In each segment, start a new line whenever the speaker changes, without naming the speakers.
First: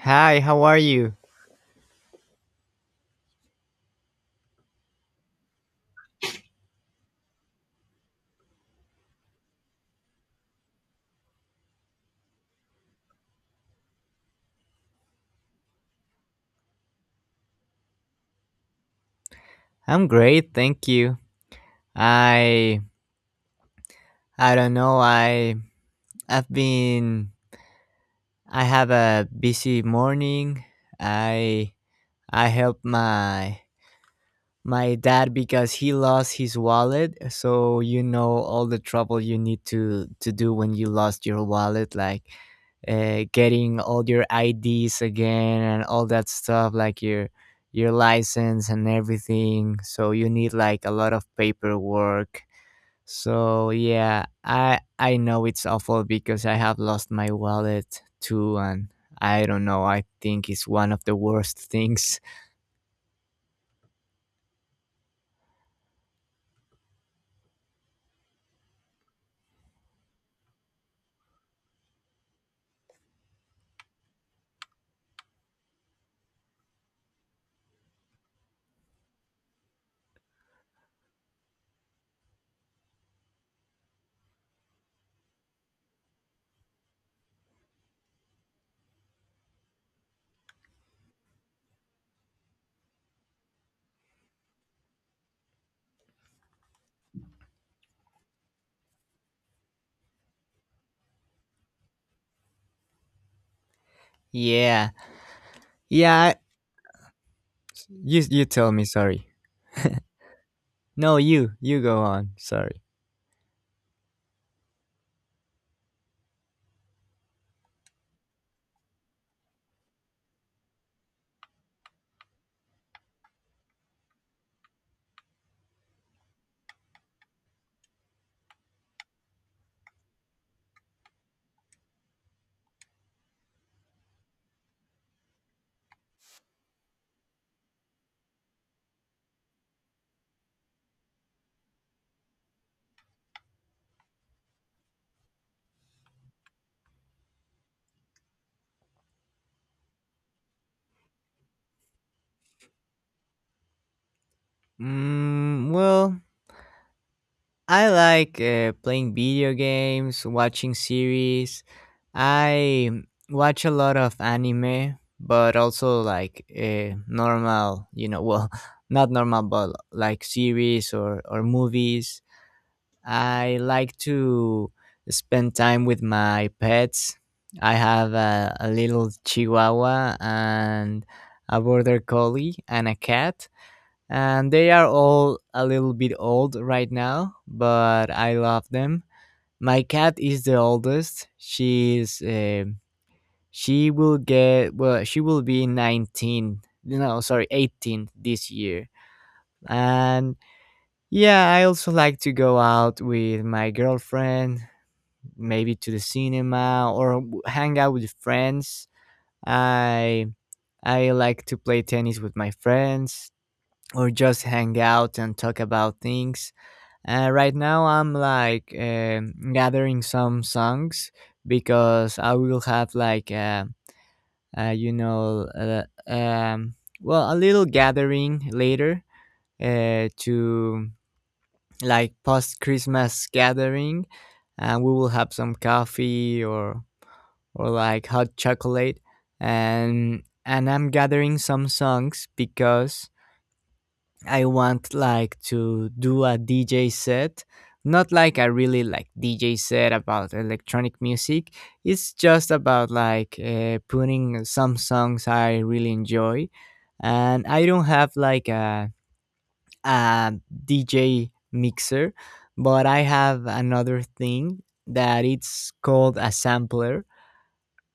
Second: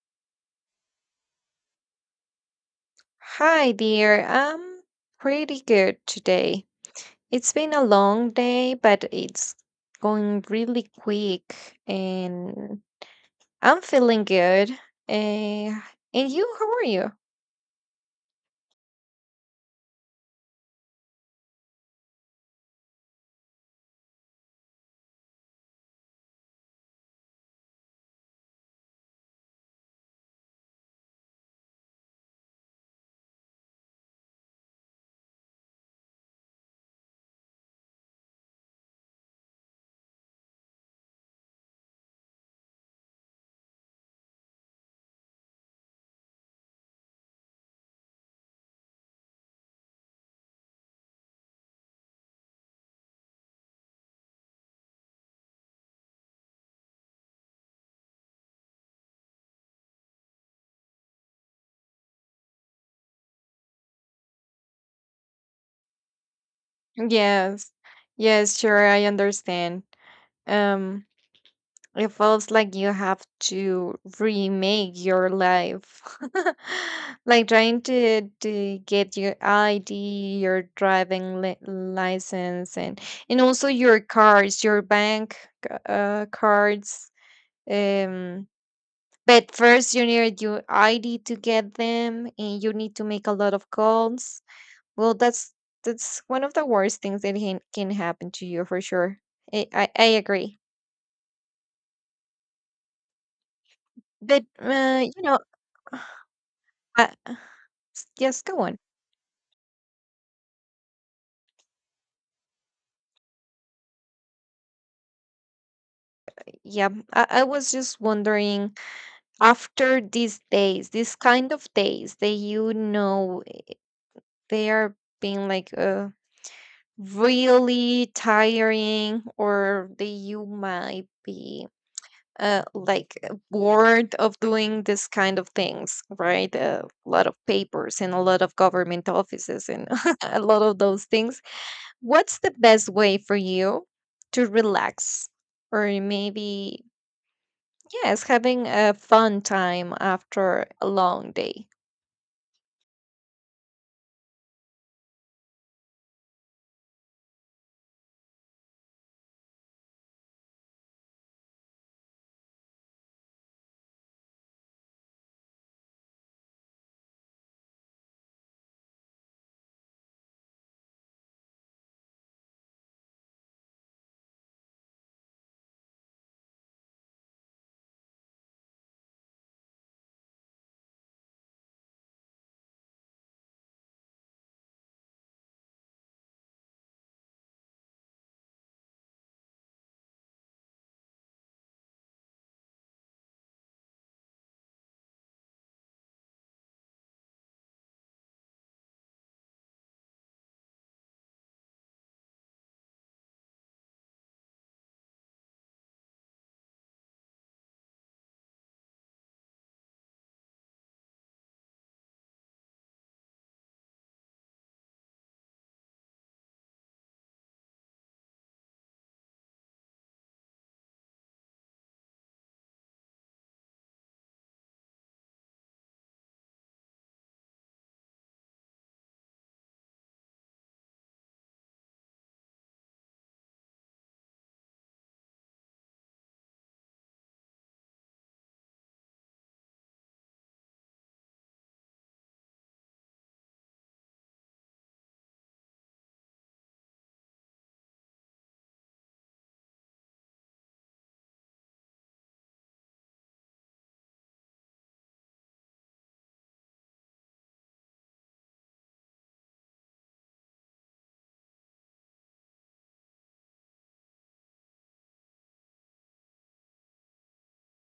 Hi, how are you?
Hi, dear. I'm pretty good today. It's been a long day, but it's going really quick, and I'm feeling good. Uh, and you, how are you?
I'm great, thank you. I I don't know. I I've been I have a busy morning. I I help my My dad because he lost his wallet, so you know all the trouble you need to do when you lost your wallet, like getting all your IDs again and all that stuff, like your license and everything. So you need like a lot of paperwork. So yeah, I know it's awful because I have lost my wallet too, and I don't know. I think it's one of the worst things.
Yes, yes, sure, I understand. Um, It feels like you have to remake your life. Like trying to get your ID, your driving li license, and also your cards, your bank cards. Um, but first you need your ID to get them, and you need to make a lot of calls. Well, that's one of the worst things that can happen to you for sure. I agree. But
Yeah,
you know.
yeah.
I,
You
yes,
you
go
tell
on.
me, sorry. No, you go on. Sorry.
Yeah, I was just wondering after these days, these kind of days that you know they are being like really tiring, or that you might be bored of doing this kind of things, right? A lot of papers and a lot of government offices and a lot of those things. What's the best way for you to relax? Or maybe yes, having a fun time after a long day.
Well, I like playing video games, watching series. I watch a lot of anime, but also like normal, well, not normal, but like series or movies. I like to spend time with my pets. I have a little chihuahua and a border collie and a cat. And they are all a little bit old right now, but I love them. My cat is the oldest. She will get well. She will be 19. No, sorry, 18 this year. And yeah, I also like to go out with my girlfriend maybe to the cinema or hang out with friends. I I like to play tennis with my friends or just hang out and talk about things. Right now, I'm gathering some songs because I will have like, uh, you know uh, um, well, a little gathering later, to, like, post Christmas gathering, and we will have some coffee or like hot chocolate, and I'm gathering some songs because I want, like, to do a DJ set, not like a really like DJ set about electronic music. It's just about like putting some songs I really enjoy. And I don't have like a DJ mixer, but I have another thing that it's called a sampler,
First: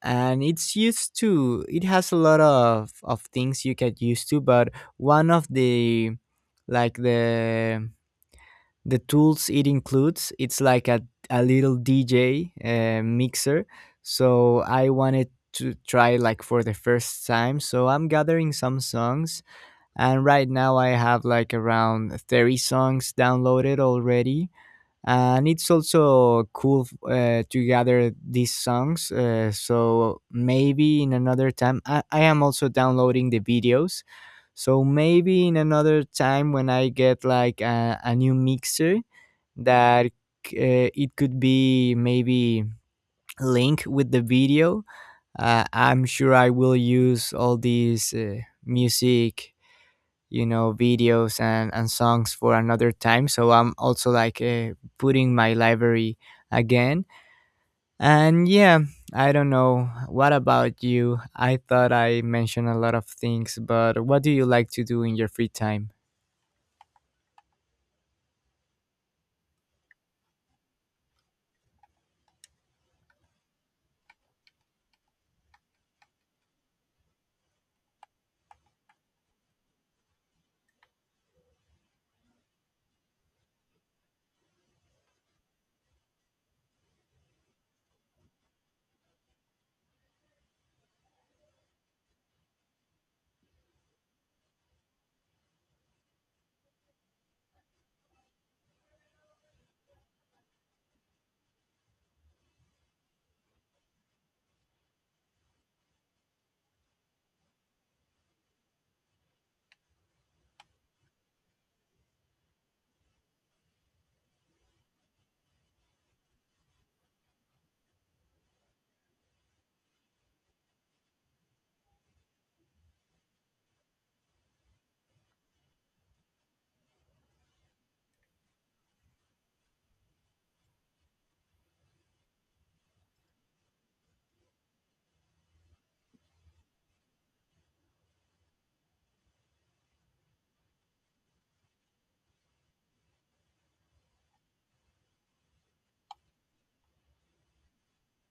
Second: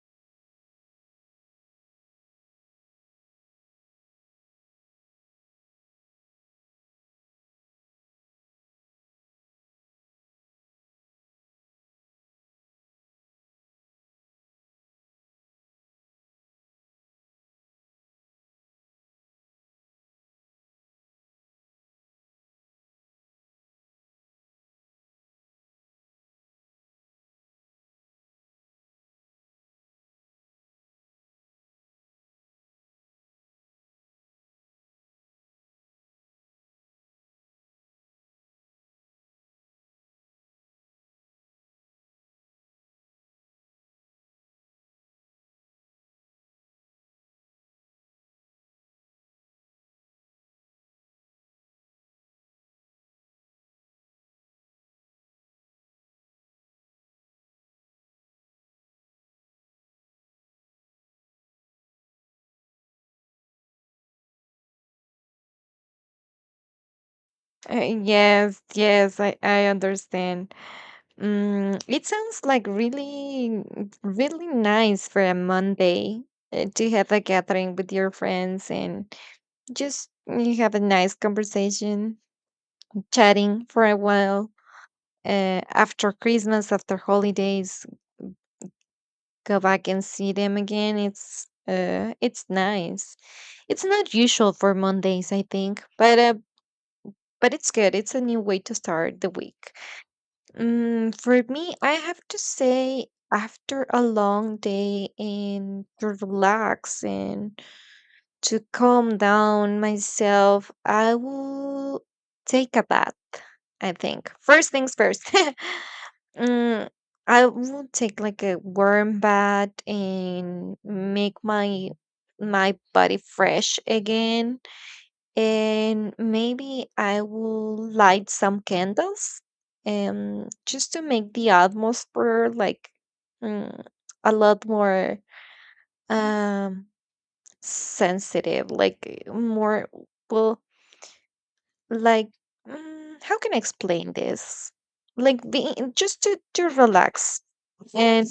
and it's used to it has a lot of things you get used to. But one of the, like the tools it includes, it's like a little DJ mixer. So I wanted to try, like, for the first time. So I'm gathering some songs, and right now I have like around 30 songs downloaded already. And it's also cool to gather these songs, so maybe in another time I am also downloading the videos. So maybe in another time, when I get like a new mixer, that it could be maybe linked with the video, I'm sure I will use all these music, videos and songs for another time. So I'm also like putting my library again. And yeah, I don't know, what about you? I thought I mentioned a lot of things, but what do you like to do in your free time?
Yes, yes, I understand. Mm, it sounds like really, really nice for a Monday to have a gathering with your friends and just you have a nice conversation, chatting for a while. After Christmas, after holidays, go back and see them again. It's nice. It's not usual for Mondays, I think, but it's good. It's a new way to start the week. Mm, for me, I have to say, after a long day and to relax and to calm down myself, I will take a bath. I think first things first. Mm, I will take like a warm bath and make my my body fresh again and maybe I will light some candles, just to make the atmosphere like mm, a lot more um sensitive, like more well, like mm, how can I explain this? Like being just to relax and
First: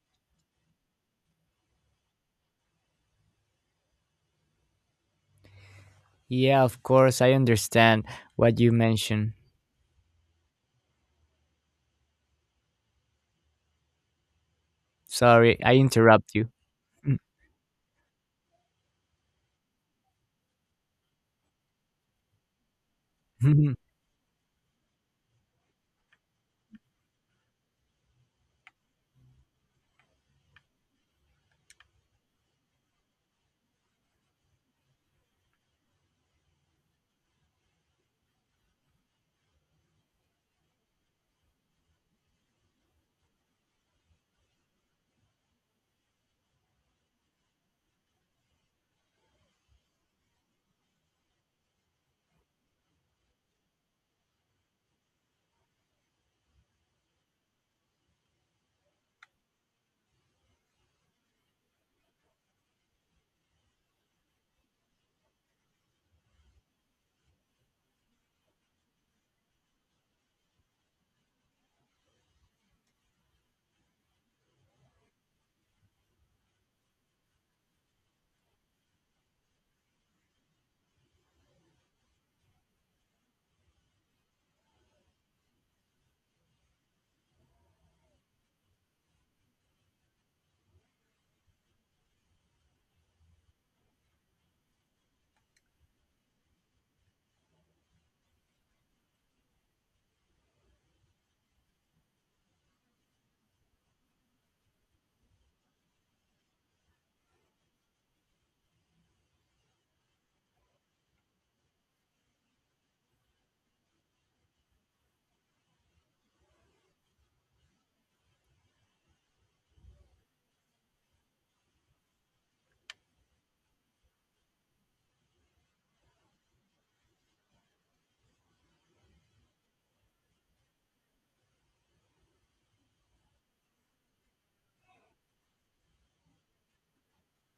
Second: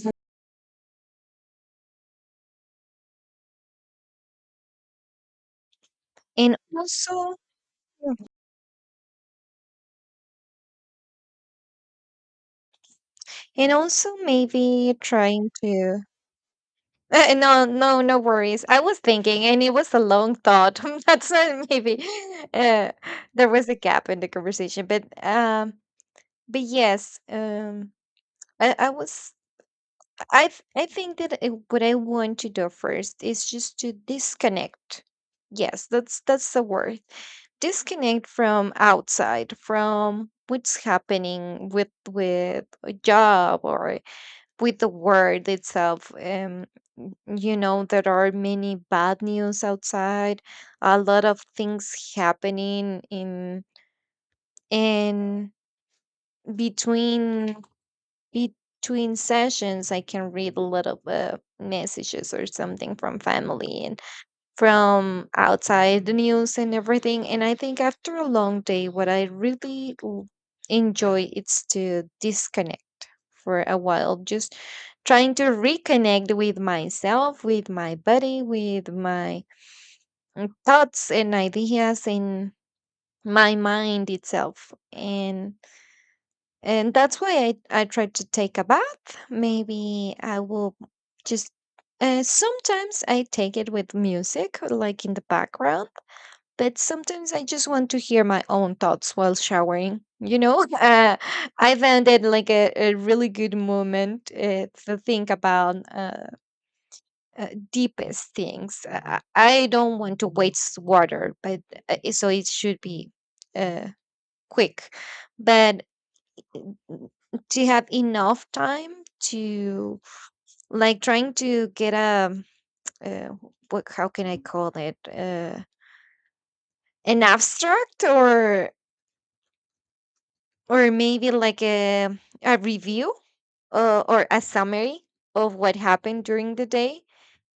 and
Yeah, of course, I
also
understand what you mentioned.
and also maybe trying
Sorry I
to
interrupt you.
eh, no, no, no worries. I was thinking, and it was a long thought. That's why maybe uh, there was a gap in the conversation, but yes, I was, I think that what I want to do first is just to disconnect. Yes, that's the word. Disconnect from outside, from what's happening with a job or with the world itself. You know there are many bad news outside, a lot of things happening in between, between sessions I can read a lot of messages or something from family and from outside the news and everything, and I think after a long day what I really enjoy is to disconnect for a while, just trying to reconnect with myself, with my body, with my mm, thoughts and ideas in my mind itself. And that's why I try to take a bath. Maybe I will just sometimes I take it with music like in the background, but sometimes I just want to hear my own thoughts while showering, you know. Uh, I found it like a really good moment to think about deepest things. I don't want to waste water, but so it should be uh, quick. But n- do you have enough time to like trying to get a uh, what? How can I call it? An abstract or maybe like a review or a summary of what happened during the day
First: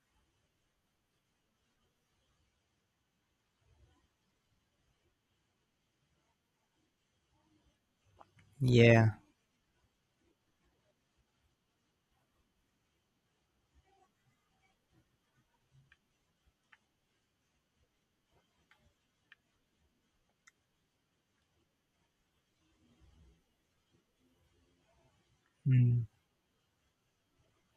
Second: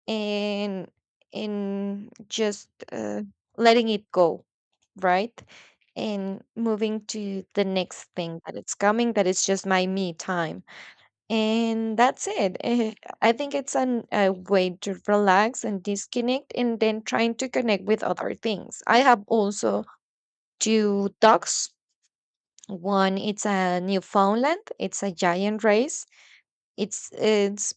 and in just letting it go, right, and moving to the next thing that it's
Yeah.
coming, that it's just my me time. And that's it. Eh, I think it's an, a way to relax and disconnect and then trying to connect with other things. I have also two dogs. One, it's a Newfoundland. It's a giant
Mm.
race. It's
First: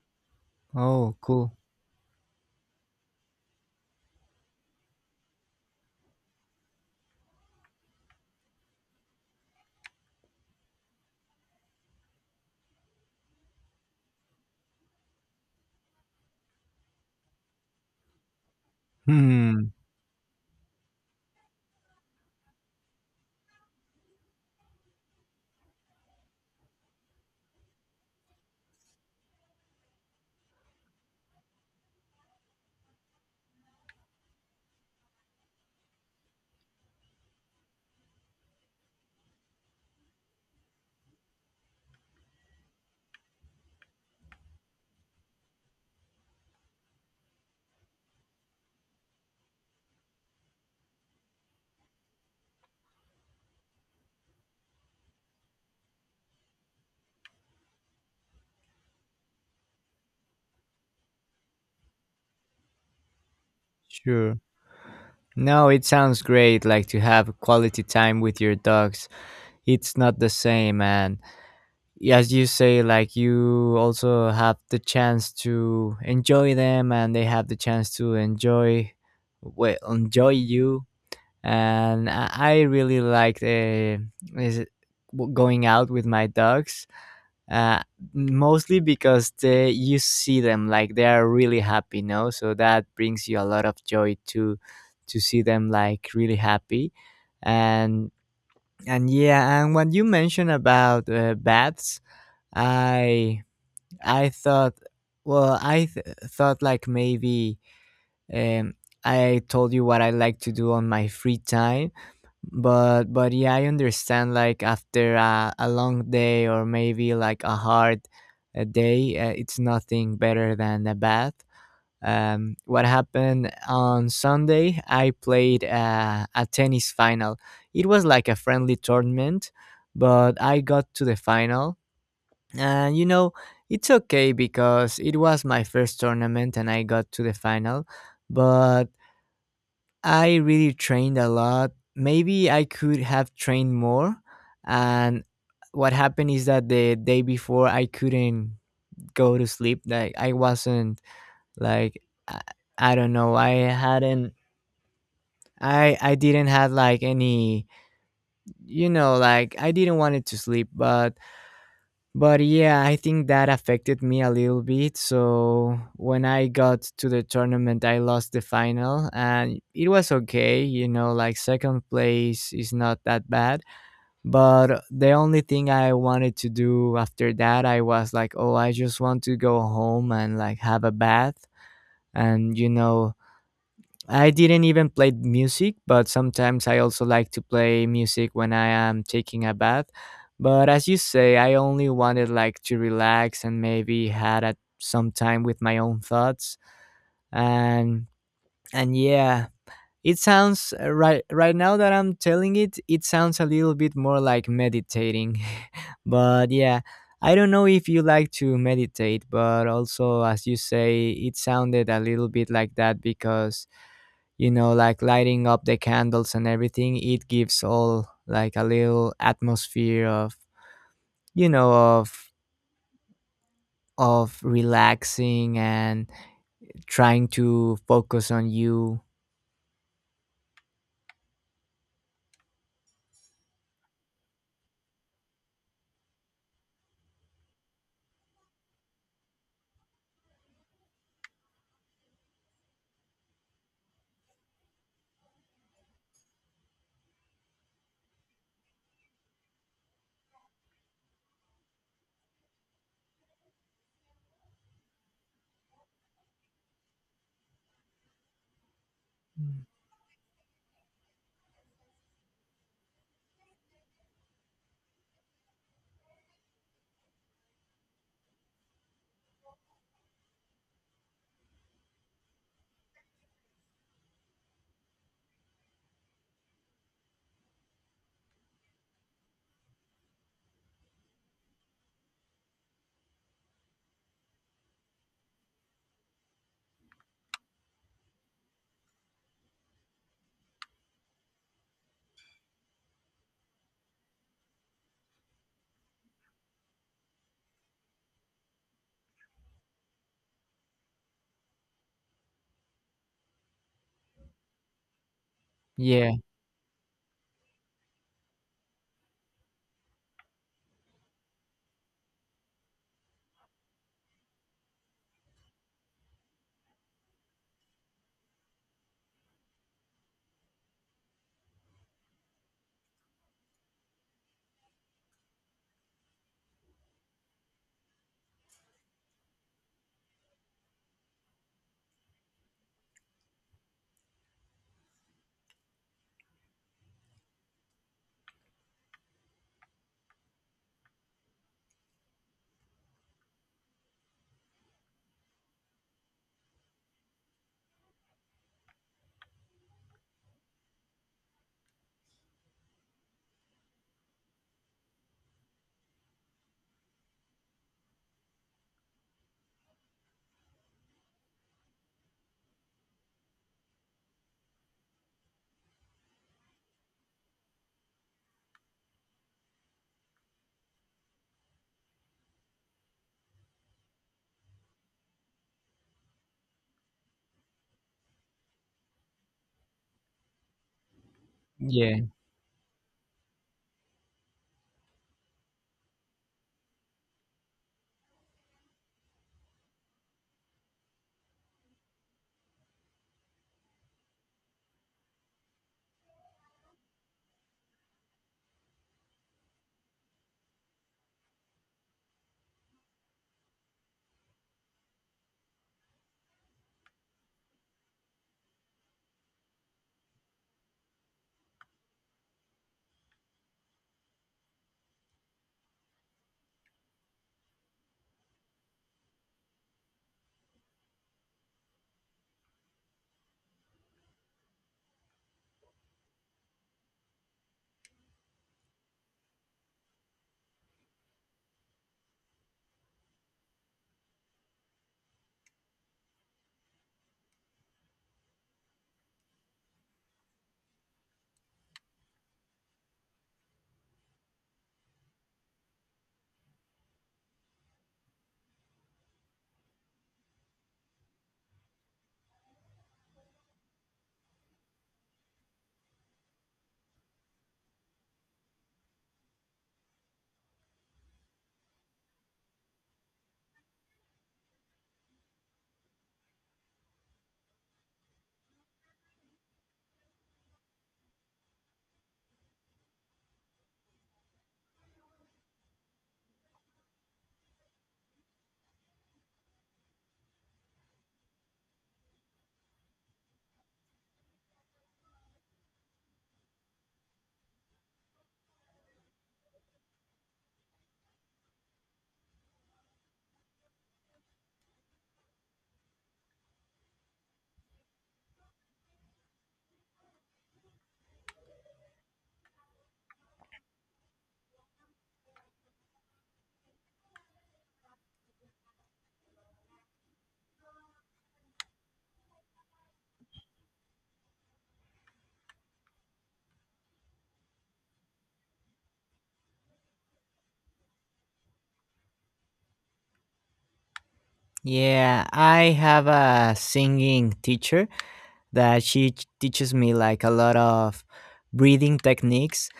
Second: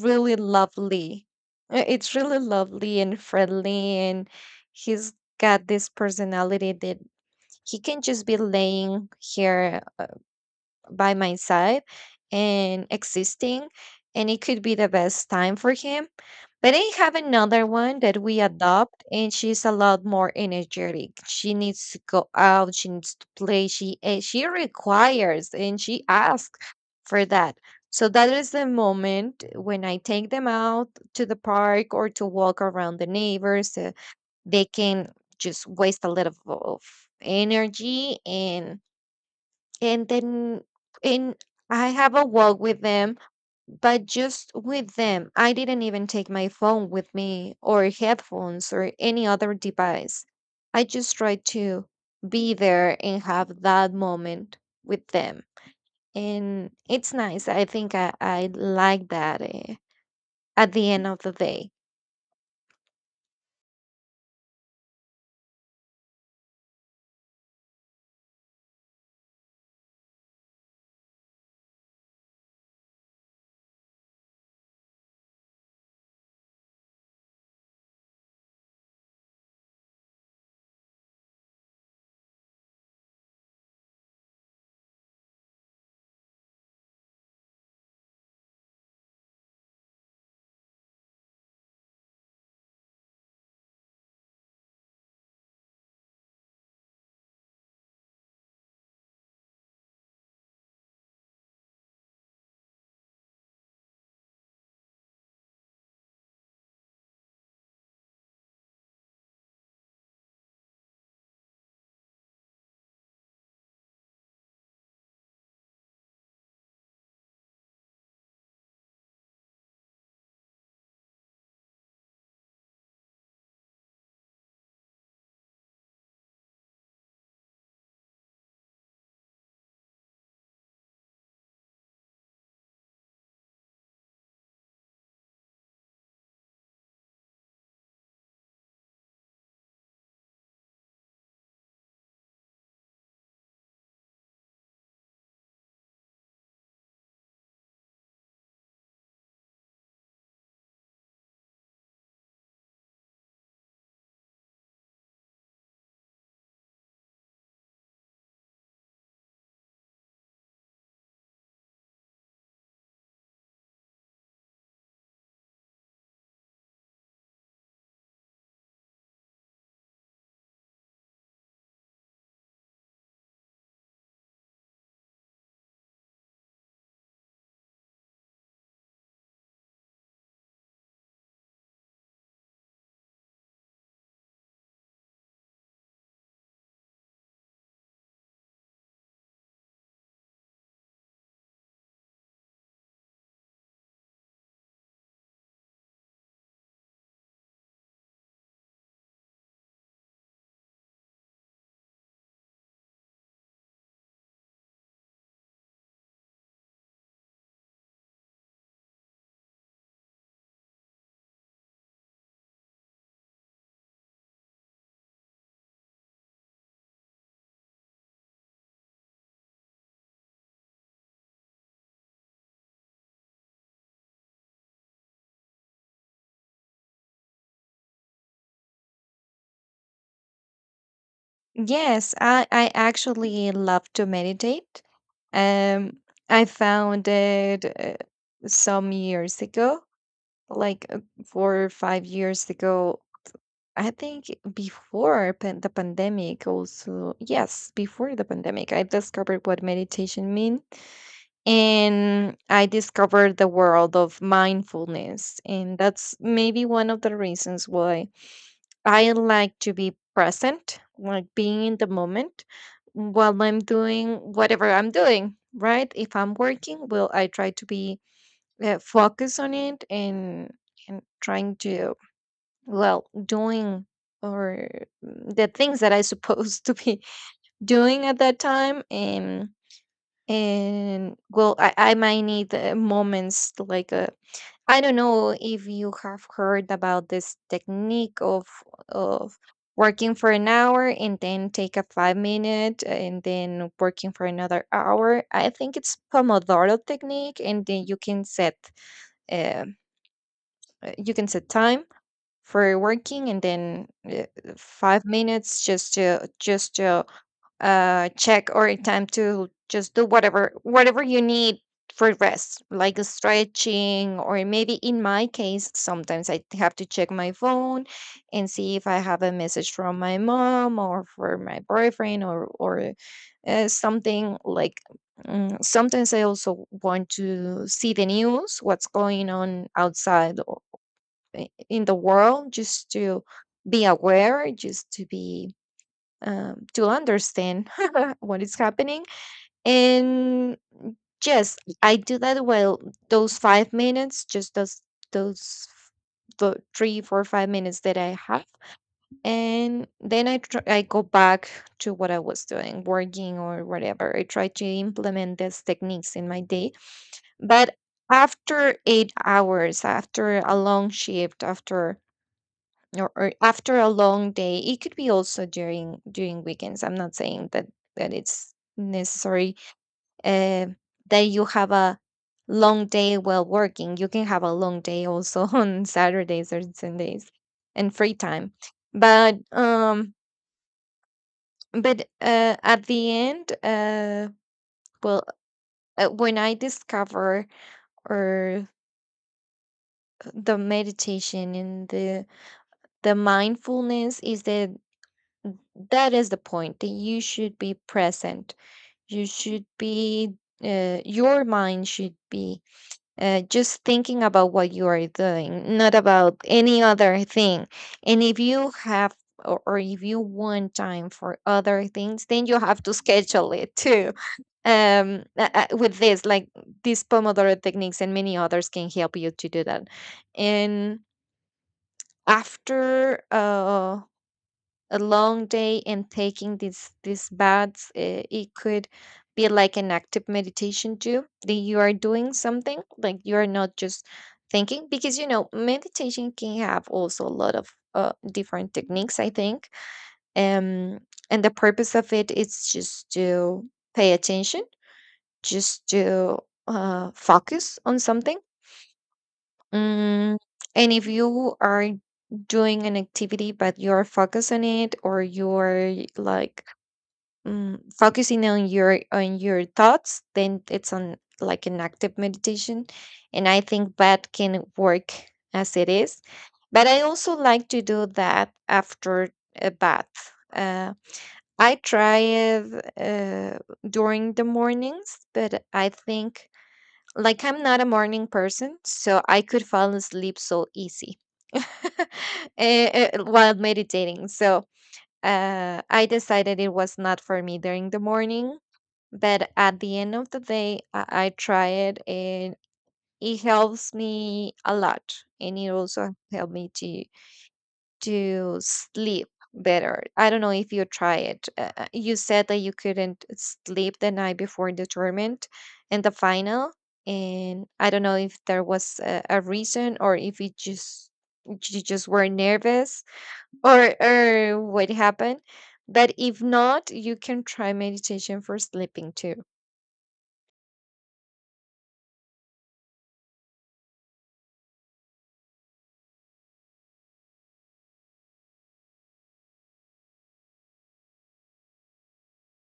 really
Oh,
lovely.
cool.
It's really lovely and friendly, and he's got this personality that he can just be laying here by my side and existing, and it could be the best time for him. But I have another one that we adopt, and she's
Hmm.
a lot more energetic. She needs to go out, she needs to play, she she requires and she asks for that. So that is the moment when I take them out to the park or to walk around the neighbors. Uh, they can just waste a little of energy, and then and I have a walk with them, but just with them. I didn't even take my phone with me or headphones or any other device. I just tried to be there and have that moment with them. And it's nice. I think I like that at the end of the day.
Sure. No, it sounds great, like to have quality time with your dogs. It's not the same, and as you say, like, you also have the chance to enjoy them, and they have the chance to enjoy, well, enjoy you. And I really like the, is it- going out with my dogs, uh, mostly because they, you see them, like they are really happy, no? So that brings you a lot of joy to see them like really happy. And and yeah, and when you mentioned about bats, I I thought, well, I thought, like, maybe um, I told you what I like to do on my free time, but yeah, I understand, like after a long day or maybe like a hard day, it's nothing better than a bath. What happened on Sunday? I played a tennis final. It was like a friendly tournament, but I got to the final. And you know, it's okay because it was my first tournament and I got to the final. But I really trained a lot. Maybe I could have trained more. And what happened is that the day before I couldn't go to sleep. Like I wasn't, like I, I don't know, I hadn't I didn't have like any, like I didn't want it to sleep, but yeah, I think that affected me a little bit. So when I got to the tournament, I lost the final, and it was okay, you know, like second place is not that bad, but the only thing I wanted to do after that, I was like, oh, I just want to go home and like have a bath, and you know, I didn't even play music, but sometimes I also like to play music when I am taking a bath. But as you say, I only wanted, like, to relax and maybe had some time with my own thoughts. And and yeah, it sounds, right now that I'm telling it, it sounds a little bit more like meditating. But yeah, I don't know if you like to meditate, but also, as you say, it sounded a little bit like that because, you know, like lighting up the candles and everything, it gives all like a little atmosphere of, you know, of of relaxing and trying to focus on you.
Yes, I actually love to meditate. Um, I found it some years ago like 4 or 5 years ago. I think the pandemic, also, yes, before the pandemic, I discovered what meditation means. And I discovered the world of mindfulness. And that's maybe one of the reasons why I like
Mm.
to be present, like being in the moment while I'm doing whatever I'm doing, right? If I'm working, will I try to be focused on it and trying to well doing or mm, the things that I supposed to be doing at that time. And well I might need moments like I don't know if you have heard about this technique of working for an hour and then take a 5 minute and then working for another hour. I think it's pomodoro technique, and then uh, you can set time for working, and then 5 minutes just
Yeah,
to check or time to just do whatever, whatever you need for rest, like a stretching, or maybe in my case sometimes I have to check my phone and see if I have a message from my mom or for my boyfriend or something like mm, sometimes I also want to see the news, what's going on outside in the world, just to be aware, just to be to understand what is happening. And yes, I do that well, those 5 minutes, just those the 3 4 5 minutes that I have. And then I go back to what I was doing, working or whatever. I try to implement these techniques in my day, but after 8 hours, after a long shift, after or after a long day, it could be also during during weekends. I'm not saying that that it's necessary uh, that you have a long day while working. You can have a long day also on Saturdays or Sundays and free time. But
yeah.
but at the end well when I discover or the meditation and the mindfulness is that that is the point that you should be present, you should be your mind should be just thinking about what you are doing, not about any other thing. And if you have or if you want time for other things, then you have to schedule it too. Um with this like these pomodoro techniques and many others can help you to do that. And after a long day and taking these baths, it could be like an active meditation too, that you are doing something, like you are not just thinking, because you know meditation can have also a lot of different techniques, I think. Um, and the purpose of it is just to pay attention, just to focus on something, mm, and if you are doing an activity but you're focused on it, or you're like mm, focusing on your thoughts, then it's on like an active meditation, and I think that can work as it is. But I also like to do that after a bath. I try it during the mornings, but I think like I'm not a morning person, so I could fall asleep so easy eh, while meditating. So I decided it was not for me during the morning, but at the end of the day, I try it, and it helps me a lot. And it also helped me to sleep better. I don't know if you try it. You said that you couldn't sleep the night before the tournament and the final. And I don't know if there was a reason, or if it just you just were nervous or what happened, but if not, you can try meditation for sleeping too.
Yeah, I have a singing teacher that she teaches me like a lot of breathing techniques,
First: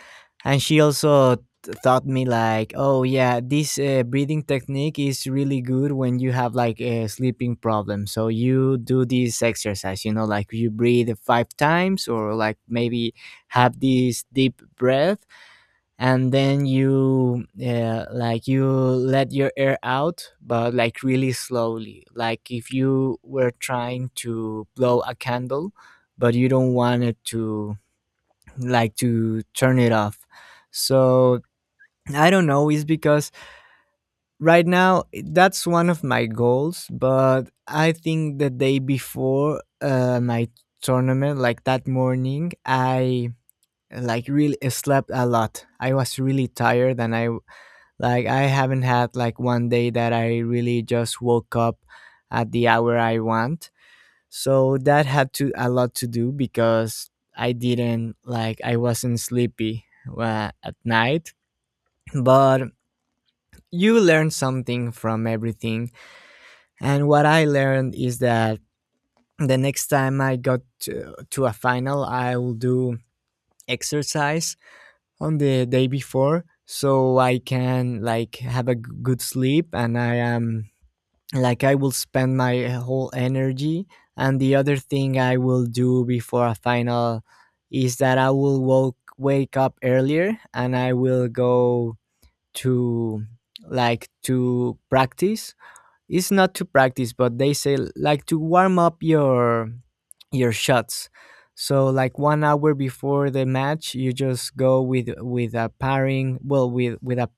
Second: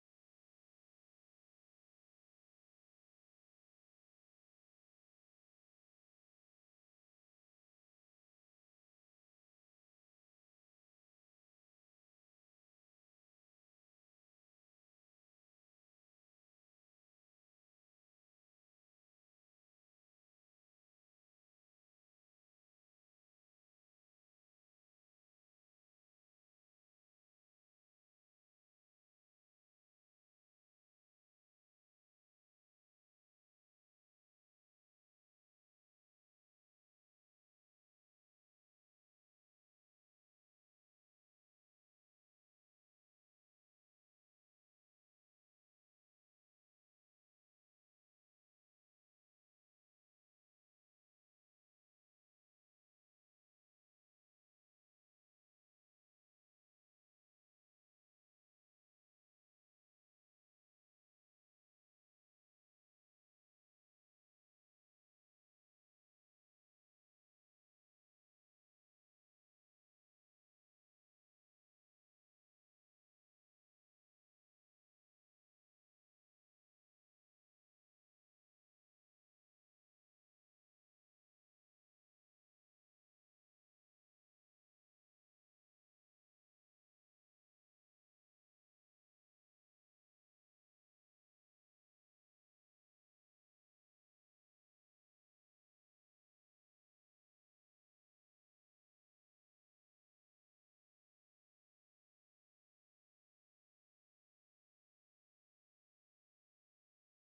and she also taught me like, oh yeah, this breathing technique is really good when you have like a sleeping problem. So you do this exercise, you know, like you breathe five times, or like maybe have this deep breath, and then you, like, you let your air out, but like really slowly, like if you were trying to blow a candle, but you don't want it to, like, to turn it off. So I don't know, is because right now that's one of my goals, but I think the day before my tournament, like that morning, I like really slept a lot. I was really tired, and I haven't had like one day that I really just woke up at the hour I want. So that had to a lot to do because I didn't, like I wasn't sleepy at night. But you learn something from everything. And what I learned is that the next time I got to a final, I will do exercise on the day before, so I can like have a good sleep, and I am, like, I will spend my whole energy. And the other thing I will do before a final is that I will wake up earlier, and I will go to, like, to practice. It's not to practice, but they say, like, to warm up your shots. So like 1 hour before the match, you just go with a pairing, well, with a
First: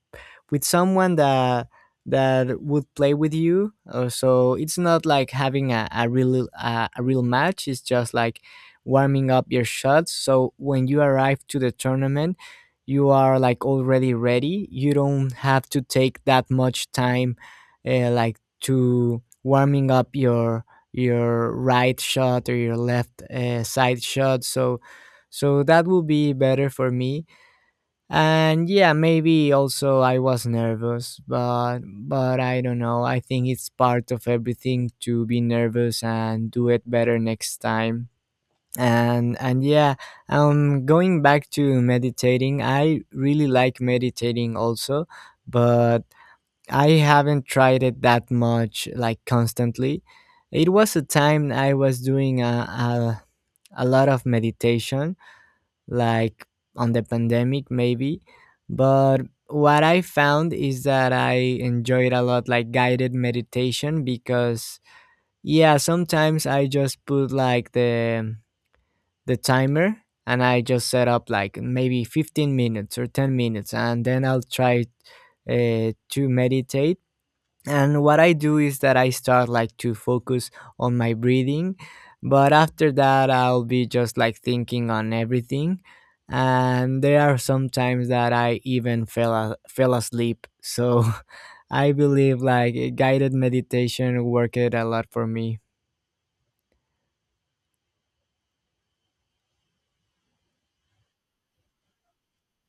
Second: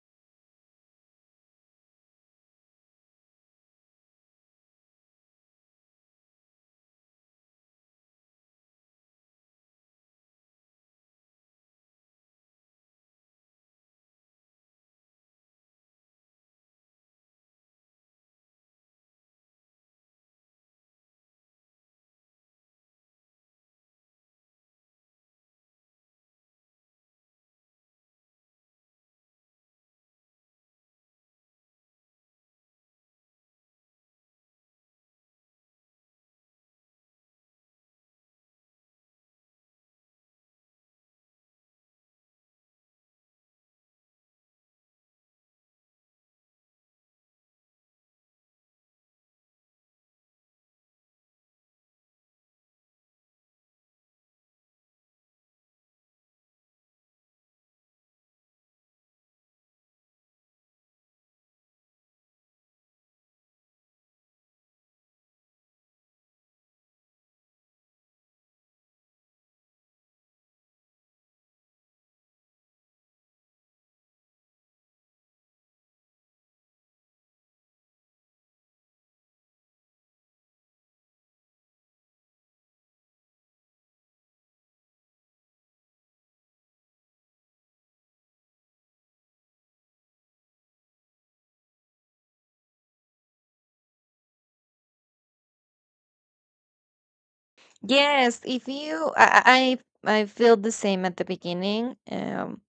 with someone that that would play with you. So it's not like having a real match. It's just like warming up your shots. So when you arrive to the tournament, you are, like, already ready. You don't have to take that much time, like, to warming up your right shot or your left side shot. So that will be better for me. And yeah, maybe also I was nervous, but I don't know, I think it's part of everything to be nervous and do it better next time. And yeah, going back to meditating, I really like meditating also, but I haven't tried it that much, like, constantly. It was a time I was doing a lot of meditation, like, on the pandemic, maybe. But what I found is that I enjoyed a lot, like, guided meditation, because, yeah, sometimes I just put like the timer, and I just set up like maybe 15 minutes or 10 minutes, and then I'll try to meditate. And what I do is that I start, like, to focus on my breathing, but after that, I'll be just, like, thinking on everything. And there are some times that I even fell asleep. So I believe, like, guided meditation worked a lot for me.
Yes, if you I feel the same at the beginning.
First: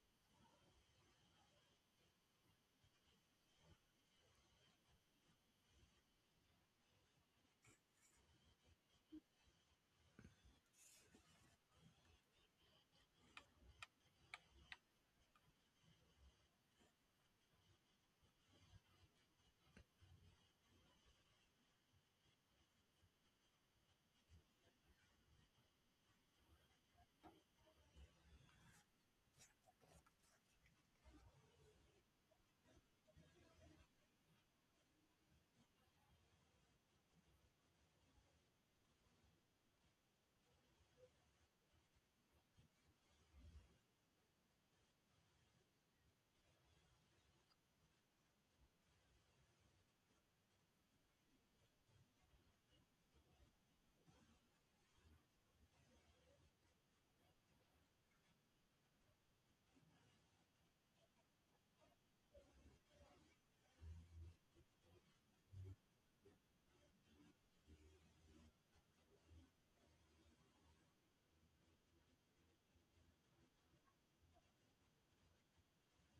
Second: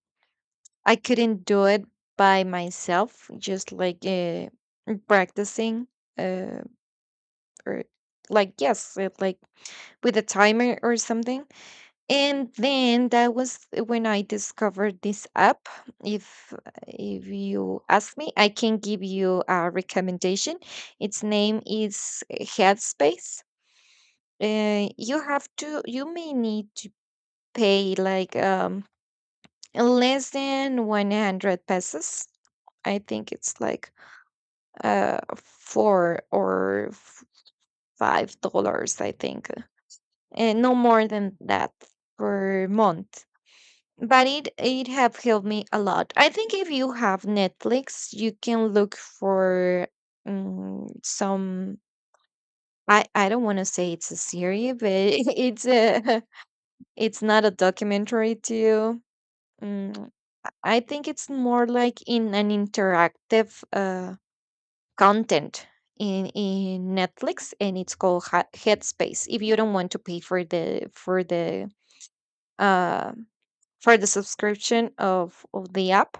I couldn't do it by myself, just like practicing, uh or like yes it, like with a timer or something. And then that was when I discovered this app. If if you ask me, I can give you a recommendation. Its name is Headspace. You may need to pay like less than 100 pesos. I think it's like four or $5, I think. And no more than that per month. But it have helped me a lot. I think if you have Netflix, you can look for some. I don't want to say it's a series, but it's a it's not a documentary too. Mm, I think it's more like in an interactive content in Netflix, and it's called Headspace, if you don't want to pay uh for the subscription of the app.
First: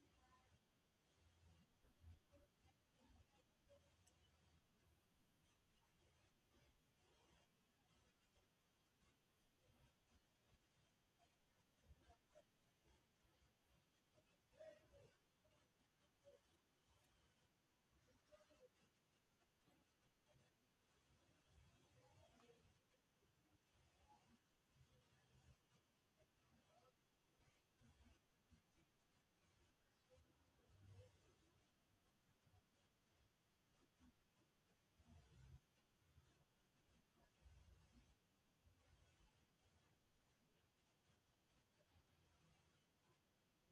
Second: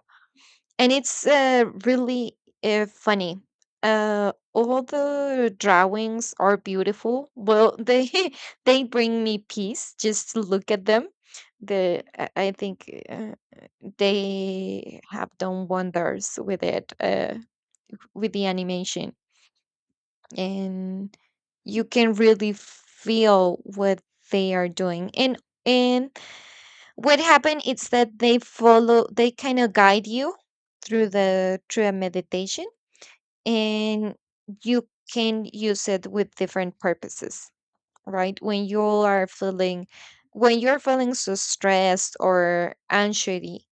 And it's really funny. All the drawings are beautiful. Well, they they bring me peace just to look at them. The I think they have done wonders with it, with the animation, and you can really feel what they are doing. And what happened is that they follow, they kind of guide you through a meditation, and you can use it with different purposes. Right, when you're feeling so stressed, or anxiety,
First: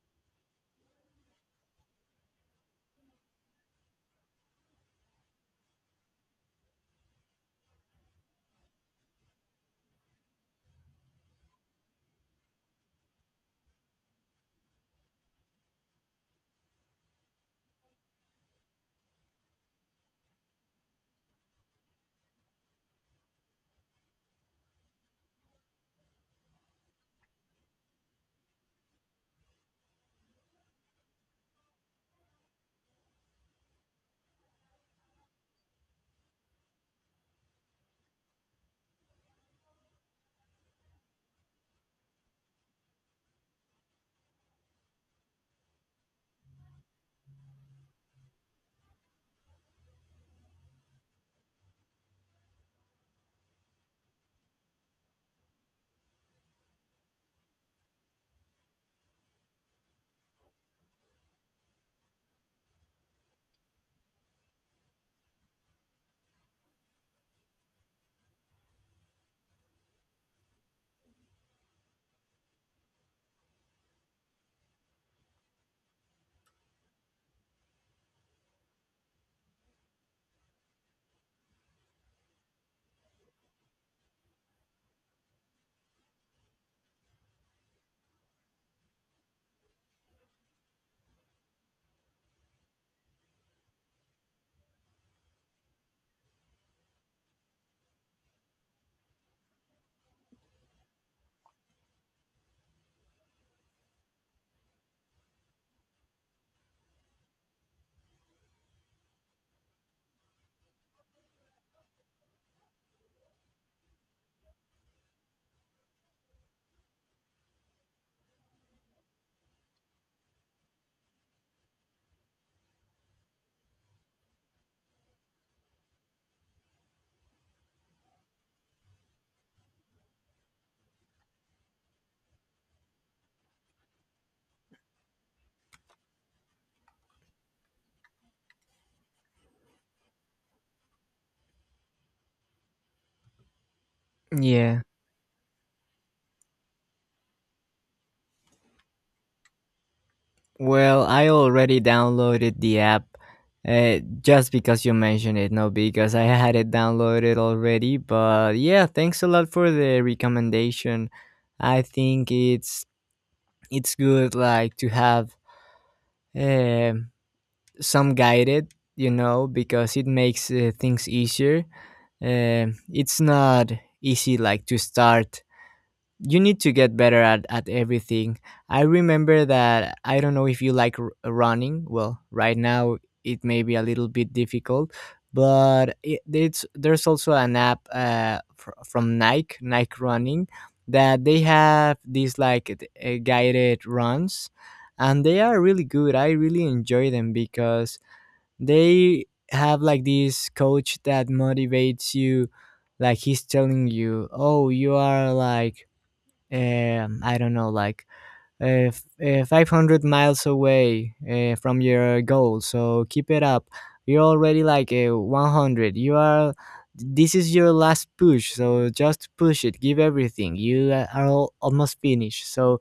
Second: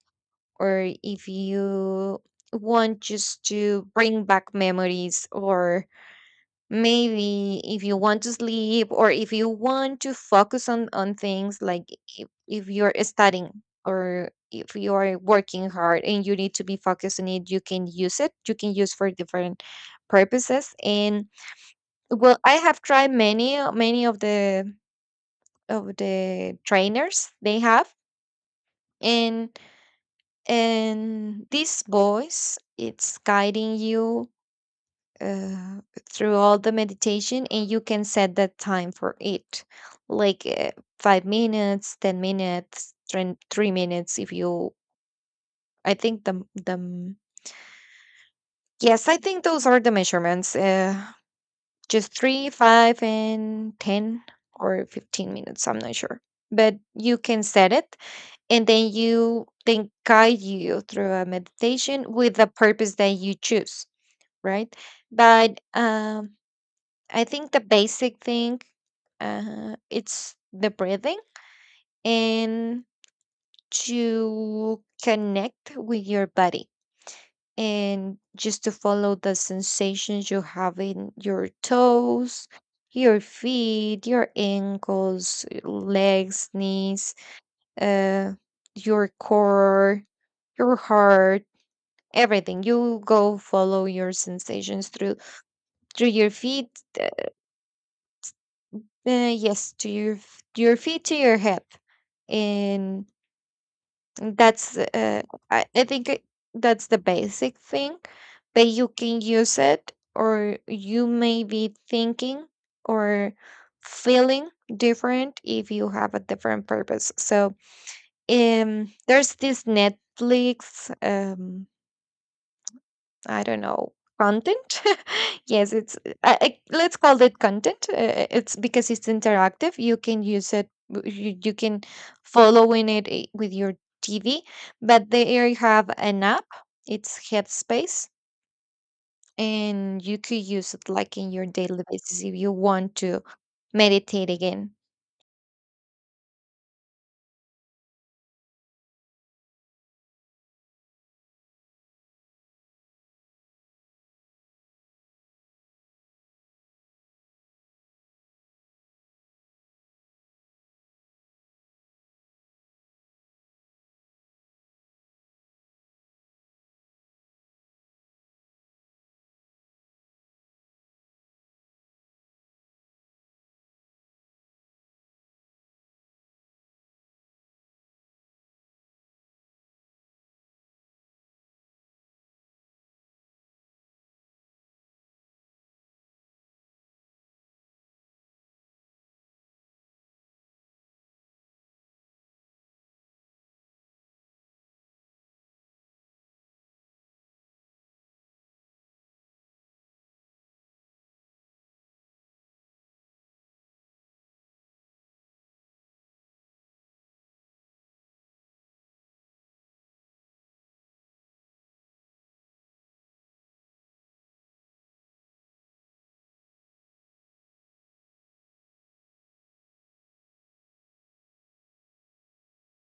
or if you want just to bring back memories, or maybe if you want to sleep, or if you want to focus on things, like if you're studying or if you are working hard and you need to be focused on it, you can use for different purposes. And well, I have tried many of the trainers they have. And and this voice, it's guiding you uh, through all the meditation, and you can set the time for it, like 5 minutes, 10 minutes, three minutes. If you— I think the mm, yes, I think those are the measurements. Just 3, 5, and 10 or 15 minutes. I'm not sure, but you can set it, and then you then guide you through a meditation with the purpose that you choose, right? But I think the basic thing, it's the breathing, and to connect with your body, and just to follow the sensations you have in your toes, your feet, your ankles, legs, knees, uh, your core, your heart, everything. You go follow your sensations through your feet, uh, yes, to your feet, to your hip, and— That's I think that's the basic thing. But you can use it, or you may be thinking or feeling different if you have a different purpose. So, there's this Netflix I don't know, content. Yes, let's call it content. It's because it's interactive. You can use it. You can follow in it with your TV. But they have an app. It's Headspace, and you could use it like in your daily basis if you want to meditate again.
Yeah. Well, I already downloaded the app, just because you mentioned it, no, because I had it downloaded already. But yeah, thanks a lot for the recommendation. I think it's good, like, to have um some guided, because it makes things easier. It's not easy, like, to start. You need to get better at everything. I remember that, I don't know if you like running. Well, right now it may be a little bit difficult, but it, it's there's also an app from Nike, Nike Running, that they have these like guided runs, and they are really good. I really enjoy them because they have like this coach that motivates you, like, he's telling you, oh, you are, like, I don't know, like, 500 miles away from your goal. So keep it up. You're already like, 100. You are. This is your last push. So just push it. Give everything. You, are almost finished. So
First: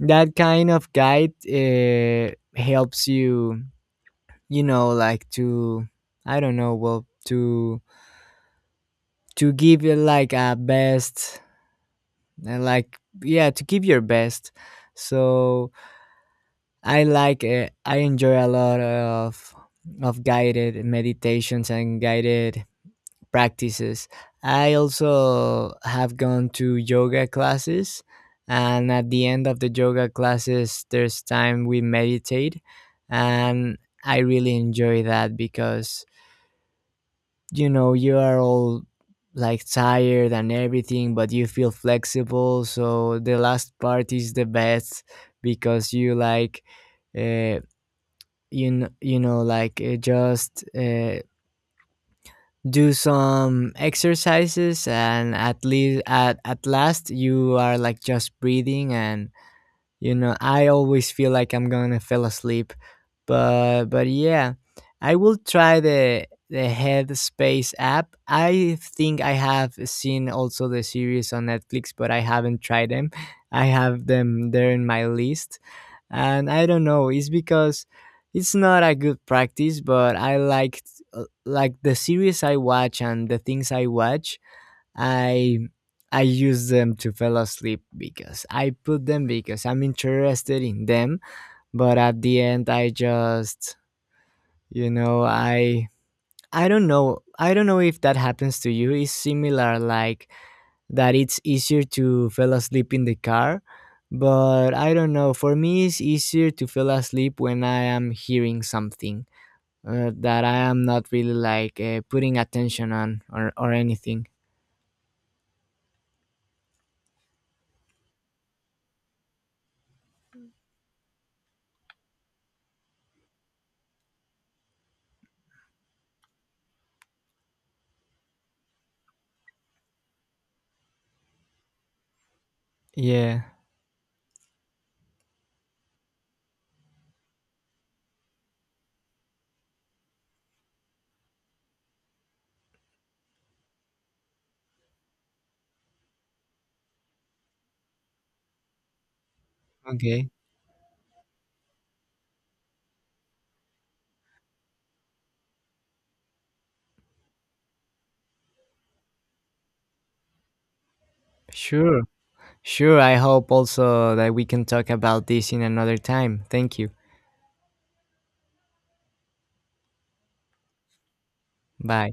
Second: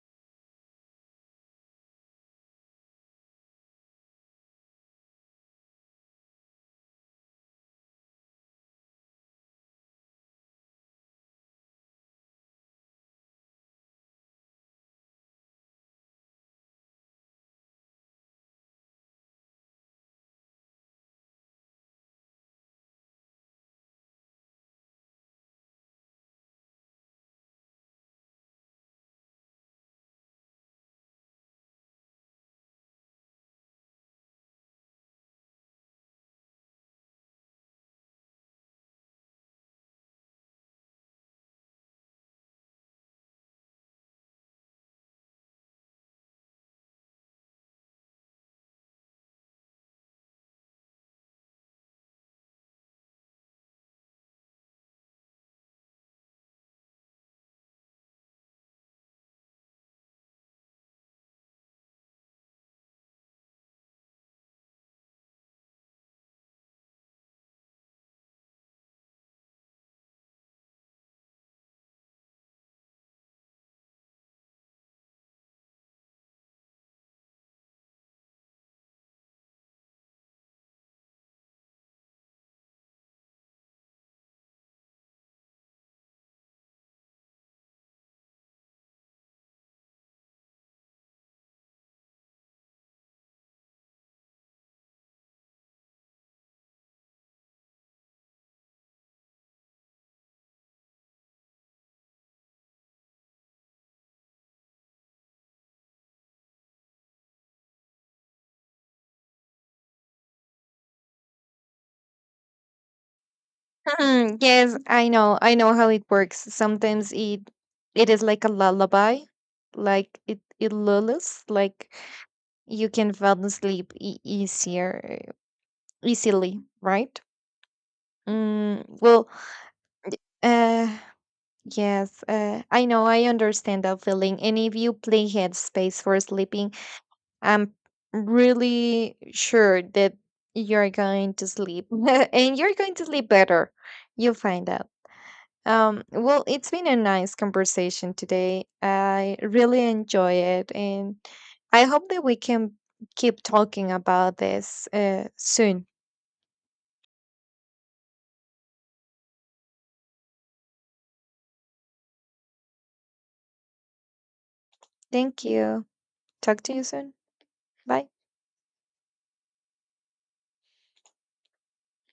that kind of guide helps you. You know, like to, I don't know, well, to give you like a best, like, yeah, to give your best. So I like it. I enjoy a lot of guided meditations and guided practices. I also have gone to yoga classes, and at the end of the yoga classes there's time we meditate, and I really enjoy that because, you know, you are all, like, tired and everything, but you feel flexible, so the last part is the best because you, like, uh like, just, do some exercises, and at least at last, you are, like, just breathing, and, you know, I always feel like I'm gonna fall asleep. But yeah, I will try the Headspace app. I think I have seen also the series on Netflix, but I haven't tried them. I have them there in my list, and I don't know, it's because it's not a good practice, but I like the series I watch and the things I watch, i I use them to fall asleep because I put them because I'm interested in them, but at the end I just, you know, I don't know, I don't know if that happens to you. It's similar, like, that it's easier to fall asleep in the car, but I don't know, for me it's easier to fall asleep when I am hearing something that I am not really, like, putting attention on, or anything.
Hmm, yes, I know. I know how it works. Sometimes it is like a lullaby, like it lulls, like you can fall asleep e- easier easily, right? Well, uh yes, I know, I
Yeah.
understand that feeling. And if you play Headspace for sleeping, I'm really sure that you're going to sleep and you're going to sleep better. You'll find out. Um, well, it's been a nice conversation today. I really
Okay.
enjoy it, and I hope that we can keep talking about this soon.
Sure. Sure, I hope also that we can talk about
Thank
this in
you.
another time.
Talk to
Thank
you
you.
soon. Bye.
Bye.